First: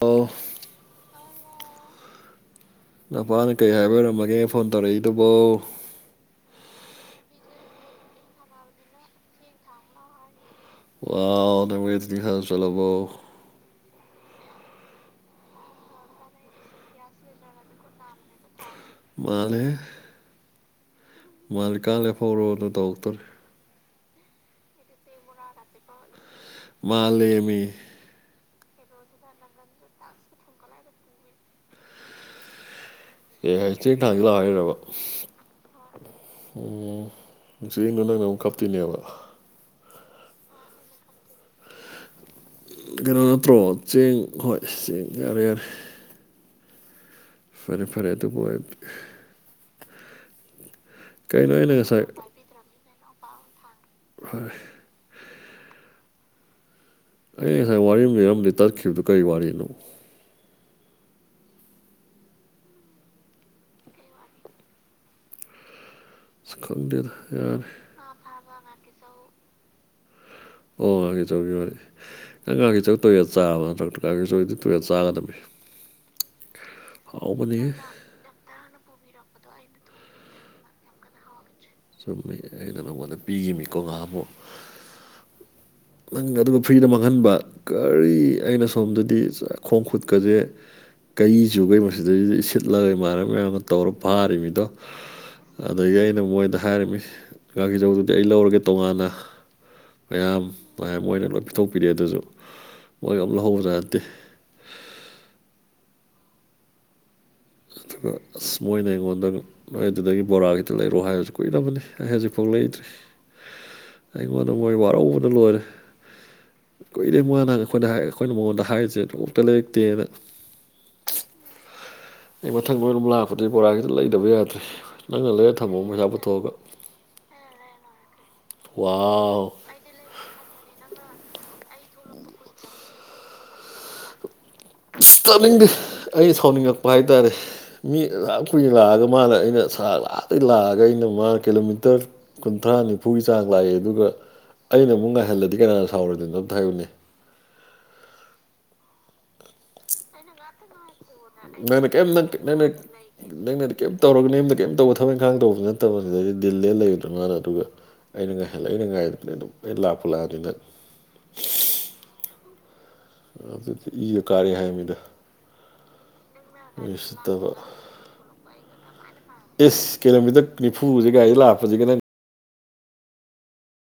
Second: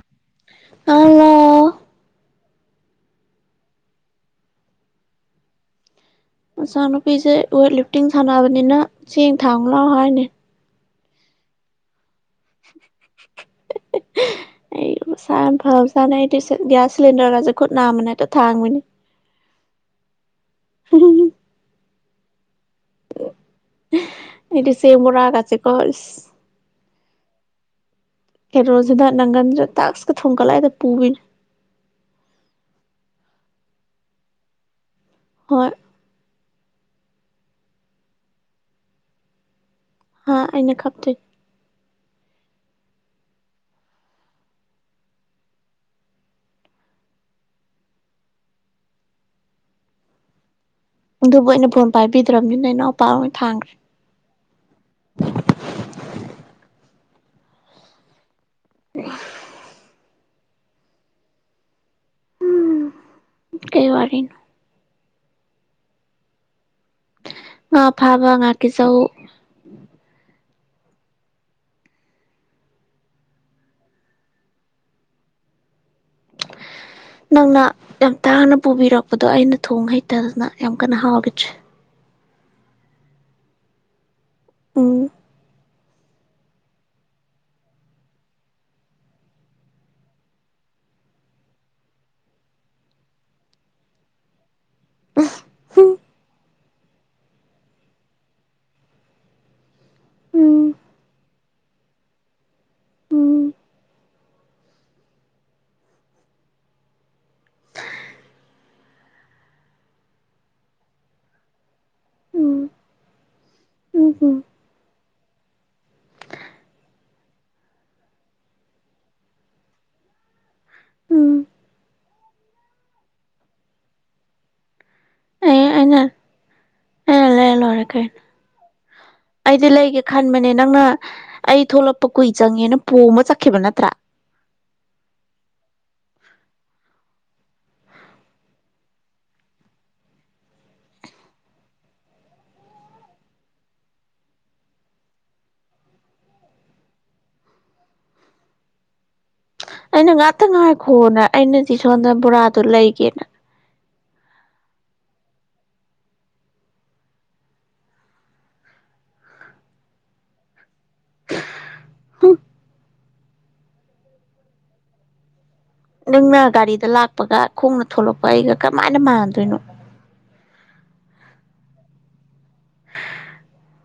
ꯑꯣ ꯍꯜꯂꯣ ꯅꯨꯄꯥꯅ ꯀꯩ ꯍꯥꯏꯕ ꯑꯣꯏꯔꯝꯃꯒꯦ ꯐꯣꯟ ꯇꯧꯔꯛꯏꯗꯨꯕꯣ ꯃꯆꯥꯅꯨꯄꯤꯁꯦ ꯋꯦꯠ ꯂꯤꯐꯇꯤꯡ ꯁꯥꯟꯅꯕꯅꯤꯅ ꯆꯦꯡ ꯊꯥꯡꯉꯨ ꯂꯥꯎ ꯍꯥꯏꯅꯤ ꯋꯥꯎ ꯅꯪ ꯋꯦꯠꯂꯤꯞꯇꯤꯡ ꯁꯥꯟꯅꯕ ꯆꯠꯂꯕꯣ ꯑꯩ ꯃꯁꯥ ꯌꯥꯝ ꯐꯕ ꯖꯥꯅꯤ ꯑꯩꯗꯤ ꯁꯤ ꯒ꯭ꯌꯥꯁ ꯁꯤꯂꯤꯟꯗꯔꯒꯥꯖꯦ ꯈꯨꯠ ꯅꯥꯝꯃꯅ ꯍꯦꯛꯇ ꯊꯥꯥꯡꯕꯤꯅꯤ ꯃꯥꯜꯂꯦꯍꯦ ꯃꯥꯜꯂꯤꯀꯥꯟ ꯂꯦꯞꯐꯧꯔꯣꯗꯣ ꯇꯧꯇꯣꯔꯦ ꯑꯩꯗꯤ ꯆꯦꯡ ꯕꯣꯔꯥ ꯒꯥꯁꯦꯀꯣ ꯏꯁ ꯃꯥꯜꯂꯦꯃꯤ ꯀꯩꯔꯣꯖꯤꯗ ꯅꯪꯒꯟꯖꯤꯗ ꯇꯥꯛꯁꯀ ꯊꯣꯡꯒꯠꯂ ꯍꯦꯛꯇ ꯄꯨꯕꯤꯅꯤ ꯑꯦ ꯍꯥꯏ ꯆꯦꯡ ꯊꯥꯡꯖꯤ ꯂꯥꯎ ꯍꯥꯏꯔꯩꯔꯥꯕ ꯍꯣꯏ ꯎꯝ ꯅꯨꯡꯁꯤꯖꯤꯡꯗꯣ ꯅꯪꯅꯃꯨꯛ ꯈꯞꯇꯣꯏꯅꯦꯕ ꯍꯥꯥ ꯑꯩꯅ ꯈꯞꯇ꯭ꯔꯤ ꯀꯩꯅꯣ ꯅꯠꯇ꯭ꯔꯣ ꯆꯦꯡ ꯍꯣꯏ ꯆꯦꯡ ꯌꯥꯔꯦ ꯌꯥꯔꯦ ꯐꯔꯦ ꯐꯔꯦ ꯑꯗꯨꯕꯨ ꯑꯣꯏꯔꯗꯤ ꯑꯗꯨꯕꯨ ꯀꯩꯅꯣ ꯑꯩꯅ ꯐꯣꯟ ꯉꯁꯥꯏ ꯄꯥꯏꯕꯤꯗ꯭ꯔꯕꯅꯤꯅ ꯏꯅꯥꯎꯄꯥ ꯑꯣꯏꯅ ꯊꯥꯡꯒ꯭ꯔꯦ ꯍꯣꯏ ꯑꯩ ꯉꯁꯥꯏ ꯋꯥꯔꯤ ꯑꯃ ꯂꯩꯔꯝꯕꯗꯒꯤ ꯇꯠꯈꯤꯕꯗꯨ ꯀꯔꯤ ꯋꯥꯔꯤꯅꯣ ꯀꯩ ꯋꯥꯔꯤꯅꯣ ꯑꯁ ꯈꯪꯗꯦꯗ ꯌꯥꯔꯦ ꯉꯥ ꯐꯥꯕ ꯉꯥꯛꯀꯤ ꯆꯧ ꯑꯣꯉꯥꯛꯀꯤꯆꯧꯒꯤ ꯋꯥꯔꯤ ꯅꯪ ꯉꯥꯛꯀꯤꯆꯧ ꯇꯣꯏꯑꯣꯠ ꯆꯥꯔꯕ ꯅꯠꯇ꯭ꯔꯣ ꯉꯥꯀꯤꯆꯧꯗꯤ ꯇꯣꯏꯑꯣꯠ ꯆꯥꯒꯗꯕꯅꯤ ꯅꯪꯅ ꯍꯥꯎꯕꯅꯤ ꯌꯥꯝ ꯇꯥꯡꯅ ꯄꯨꯕꯤꯔꯛꯄꯗꯣ ꯑꯩꯅ ꯊꯣꯡ ꯍꯩꯇꯗꯅ ꯌꯥꯝ ꯀꯟꯅ ꯍꯥꯎꯒꯤꯗ꯭ꯔꯦ ꯁꯨꯝ ꯑꯩ ꯑꯩ ꯑꯩꯅ ꯅꯉꯣꯟꯗ ꯄꯤꯒꯤꯃꯤꯀꯣ ꯉꯍꯥꯟꯃꯨꯛ ꯎꯝ ꯅꯪꯅ ꯑꯗꯨꯝꯕ ꯐ꯭ꯔꯤꯗ ꯃꯥꯡꯍꯟꯕ ꯀꯔꯤ ꯑꯩꯅ ꯁꯣꯝꯗꯗꯤ ꯆꯥ ꯈꯣꯡ ꯈꯨꯠꯀꯖꯦ ꯀꯩꯏ ꯆꯨꯒꯩ ꯃꯁꯤꯗꯩꯖꯤꯗ ꯏꯁꯤꯠꯂꯒ ꯏꯃꯥꯟꯅ ꯃꯌꯥꯝꯒ ꯇꯧꯔ ꯐꯥꯔꯤꯃꯤꯗꯣ ꯍꯨꯝ ꯑꯗꯒꯤ ꯑꯩꯅ ꯃꯣꯏꯗ ꯍꯥꯏꯔꯤꯃꯤ ꯉꯥꯒꯤꯖꯧꯗꯨꯗꯤ ꯑꯩ ꯂꯧꯔꯒꯦ ꯇꯣꯉꯥꯟꯅ ꯃꯌꯥꯝ ꯎꯝ ꯃꯌꯥꯝ ꯃꯣꯏꯅ ꯂꯣꯏ ꯄꯤꯊꯣꯛꯄꯤꯔꯛꯑꯦ ꯑꯗꯨꯖꯨ ꯃꯣꯏꯒ ꯑꯃ ꯎꯝ ꯂꯧꯍꯧꯕꯖꯥꯠ ꯅꯠꯇꯦ ꯑꯗꯨꯒ ꯑꯁ ꯃꯣꯏꯅ ꯑꯩꯉꯣꯟꯗ ꯅꯣꯏ ꯑꯗꯨꯗꯒꯤ ꯕꯣꯔꯥꯈꯤꯇ ꯂꯩꯔꯛꯑꯣ ꯍꯥꯏꯕꯖꯨ ꯀꯨꯏꯔꯕꯅꯤ ꯑꯩ ꯍꯧꯖꯤꯛꯐꯥꯎ ꯎꯝ ꯂꯩꯗ꯭ꯔꯤ ꯎꯝ ꯎꯝ ꯑꯩꯉꯣꯟꯗ ꯃꯣꯏ ꯋꯥꯔꯧꯕꯅ ꯂꯣꯏꯔꯦ ꯀꯨꯏꯔꯦ ꯃꯣꯏ ꯅꯍ ꯑꯩꯈꯣꯏꯅ ꯍꯥꯏ ꯑꯩꯈꯣꯏꯅ ꯃꯉꯣꯟꯗ ꯍꯥꯏꯔꯤꯁꯦ ꯀꯇ ꯂꯩꯔꯛꯇꯦꯅ ꯎꯝ ꯑꯩ ꯃꯊꯪ ꯃꯔꯣꯟ ꯑꯃꯨꯛ ꯂꯥꯛꯄꯗꯗꯤ ꯕꯣꯔꯥꯁꯤꯗ ꯂꯩꯇꯕ ꯌꯥꯗ꯭ꯔꯦ ꯅꯪꯅ ꯂꯩꯔ ꯊꯝꯃꯣ ꯄꯩꯁꯥ ꯄꯨꯊꯣꯛꯑꯒ ꯂꯣꯏꯔꯈꯦ ꯋꯥꯎ ꯑꯩꯗꯤ ꯂꯩꯒꯦ ꯈꯟꯕꯅꯦ ꯅꯪꯅ ꯑꯩ ꯊꯣꯛꯂꯛꯄ ꯀꯨꯏ ꯆꯪꯉꯦꯅ ꯄꯣꯃ ꯆꯠꯈꯤꯕ ꯅꯠꯇ꯭ꯔꯥ ꯏꯁꯇꯥꯔꯅꯤꯡꯗ ꯑꯩꯅ ꯁꯥꯎꯅꯤꯡꯉꯛꯄ ꯍꯥꯏꯇꯥꯔꯦ ꯃꯤ ꯌꯥꯝ ꯀꯨꯏꯅ ꯂꯥꯛꯑꯒ ꯃꯥꯅ ꯑꯩꯅꯔ ꯂꯥꯛꯩ ꯂꯥꯛꯑꯒ ꯑꯩꯅ ꯃꯥꯅ ꯀꯤꯂꯣꯃꯤꯇꯔ ꯀꯨꯟꯊ꯭ꯔꯥ ꯅꯤꯐꯨꯒꯤ ꯆꯥꯡ ꯂꯥꯛꯑꯦ ꯑꯗꯨꯒ ꯑꯩꯅ ꯑꯃꯨꯛ ꯉꯥꯏꯍꯜꯂꯗꯤ ꯀꯅꯥꯅ ꯁꯥꯎꯔꯗꯅꯣ ꯑꯝꯇ ꯍꯥꯏꯌꯨꯅꯦ ꯑꯩꯅ ꯉꯥꯛꯇ ꯉꯥꯏꯈꯣꯅ ꯑꯩꯅꯗꯤ ꯅꯪꯅ ꯁꯣꯝꯗꯅ ꯕꯣꯔꯥꯗꯣ ꯂꯩꯒꯦꯅ ꯀꯩꯝꯇ ꯇꯧꯔꯒ ꯅ ꯑꯦꯝꯗ ꯀꯩꯝ ꯇꯧꯕ ꯊꯕꯛ ꯏꯪꯈꯥꯡ ꯇꯧꯕꯁꯤ ꯅꯠꯇꯕꯅꯤꯗꯗꯤ ꯗꯤꯜꯂꯦ ꯂꯩꯕꯗ꯭ꯔꯣ ꯃꯥꯅ ꯑꯗꯨꯒ ꯑꯩꯅ ꯉꯥꯏꯍꯜꯂ ꯑꯩꯅ ꯉꯥꯏꯕꯅꯤ ꯑꯗꯨꯝ ꯑꯩ ꯂꯥꯞꯄꯨ ꯂꯥꯛꯑꯅꯤ ꯅꯪ ꯎ ꯑꯗꯤ ꯏꯒ ꯀꯥꯔꯛꯑꯦ ꯍꯥꯏꯕꯅꯤꯗ ꯅꯪꯅ ꯒꯥꯔꯤꯗ ꯂꯥꯛꯄꯒ ꯈꯣꯡꯅ ꯊꯣꯂꯛꯄ ꯑꯩꯒ ꯀꯃꯥꯏꯅ ꯃꯥꯟꯗꯣꯏꯅꯣ ꯏꯁ ꯀꯤꯂꯣꯃꯤꯇꯔ ꯅꯤꯐꯨꯁꯤ ꯒꯔꯤꯗ ꯂꯥꯛꯄꯁꯤꯒ ꯅꯪ [inaudible]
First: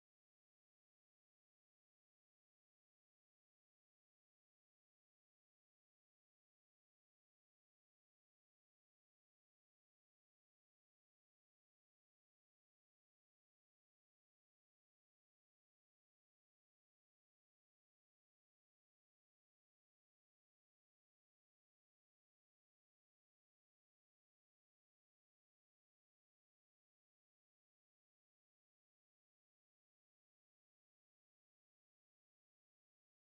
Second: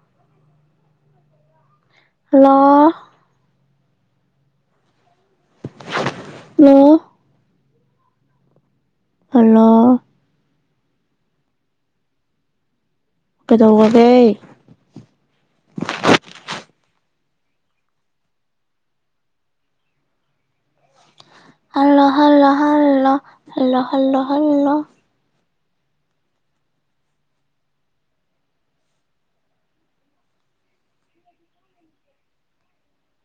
ꯍꯂꯣ ꯂꯣ ꯍꯜꯂꯣ ꯀꯩꯗꯧꯅꯦꯦ ꯑꯜꯥ ꯑꯥ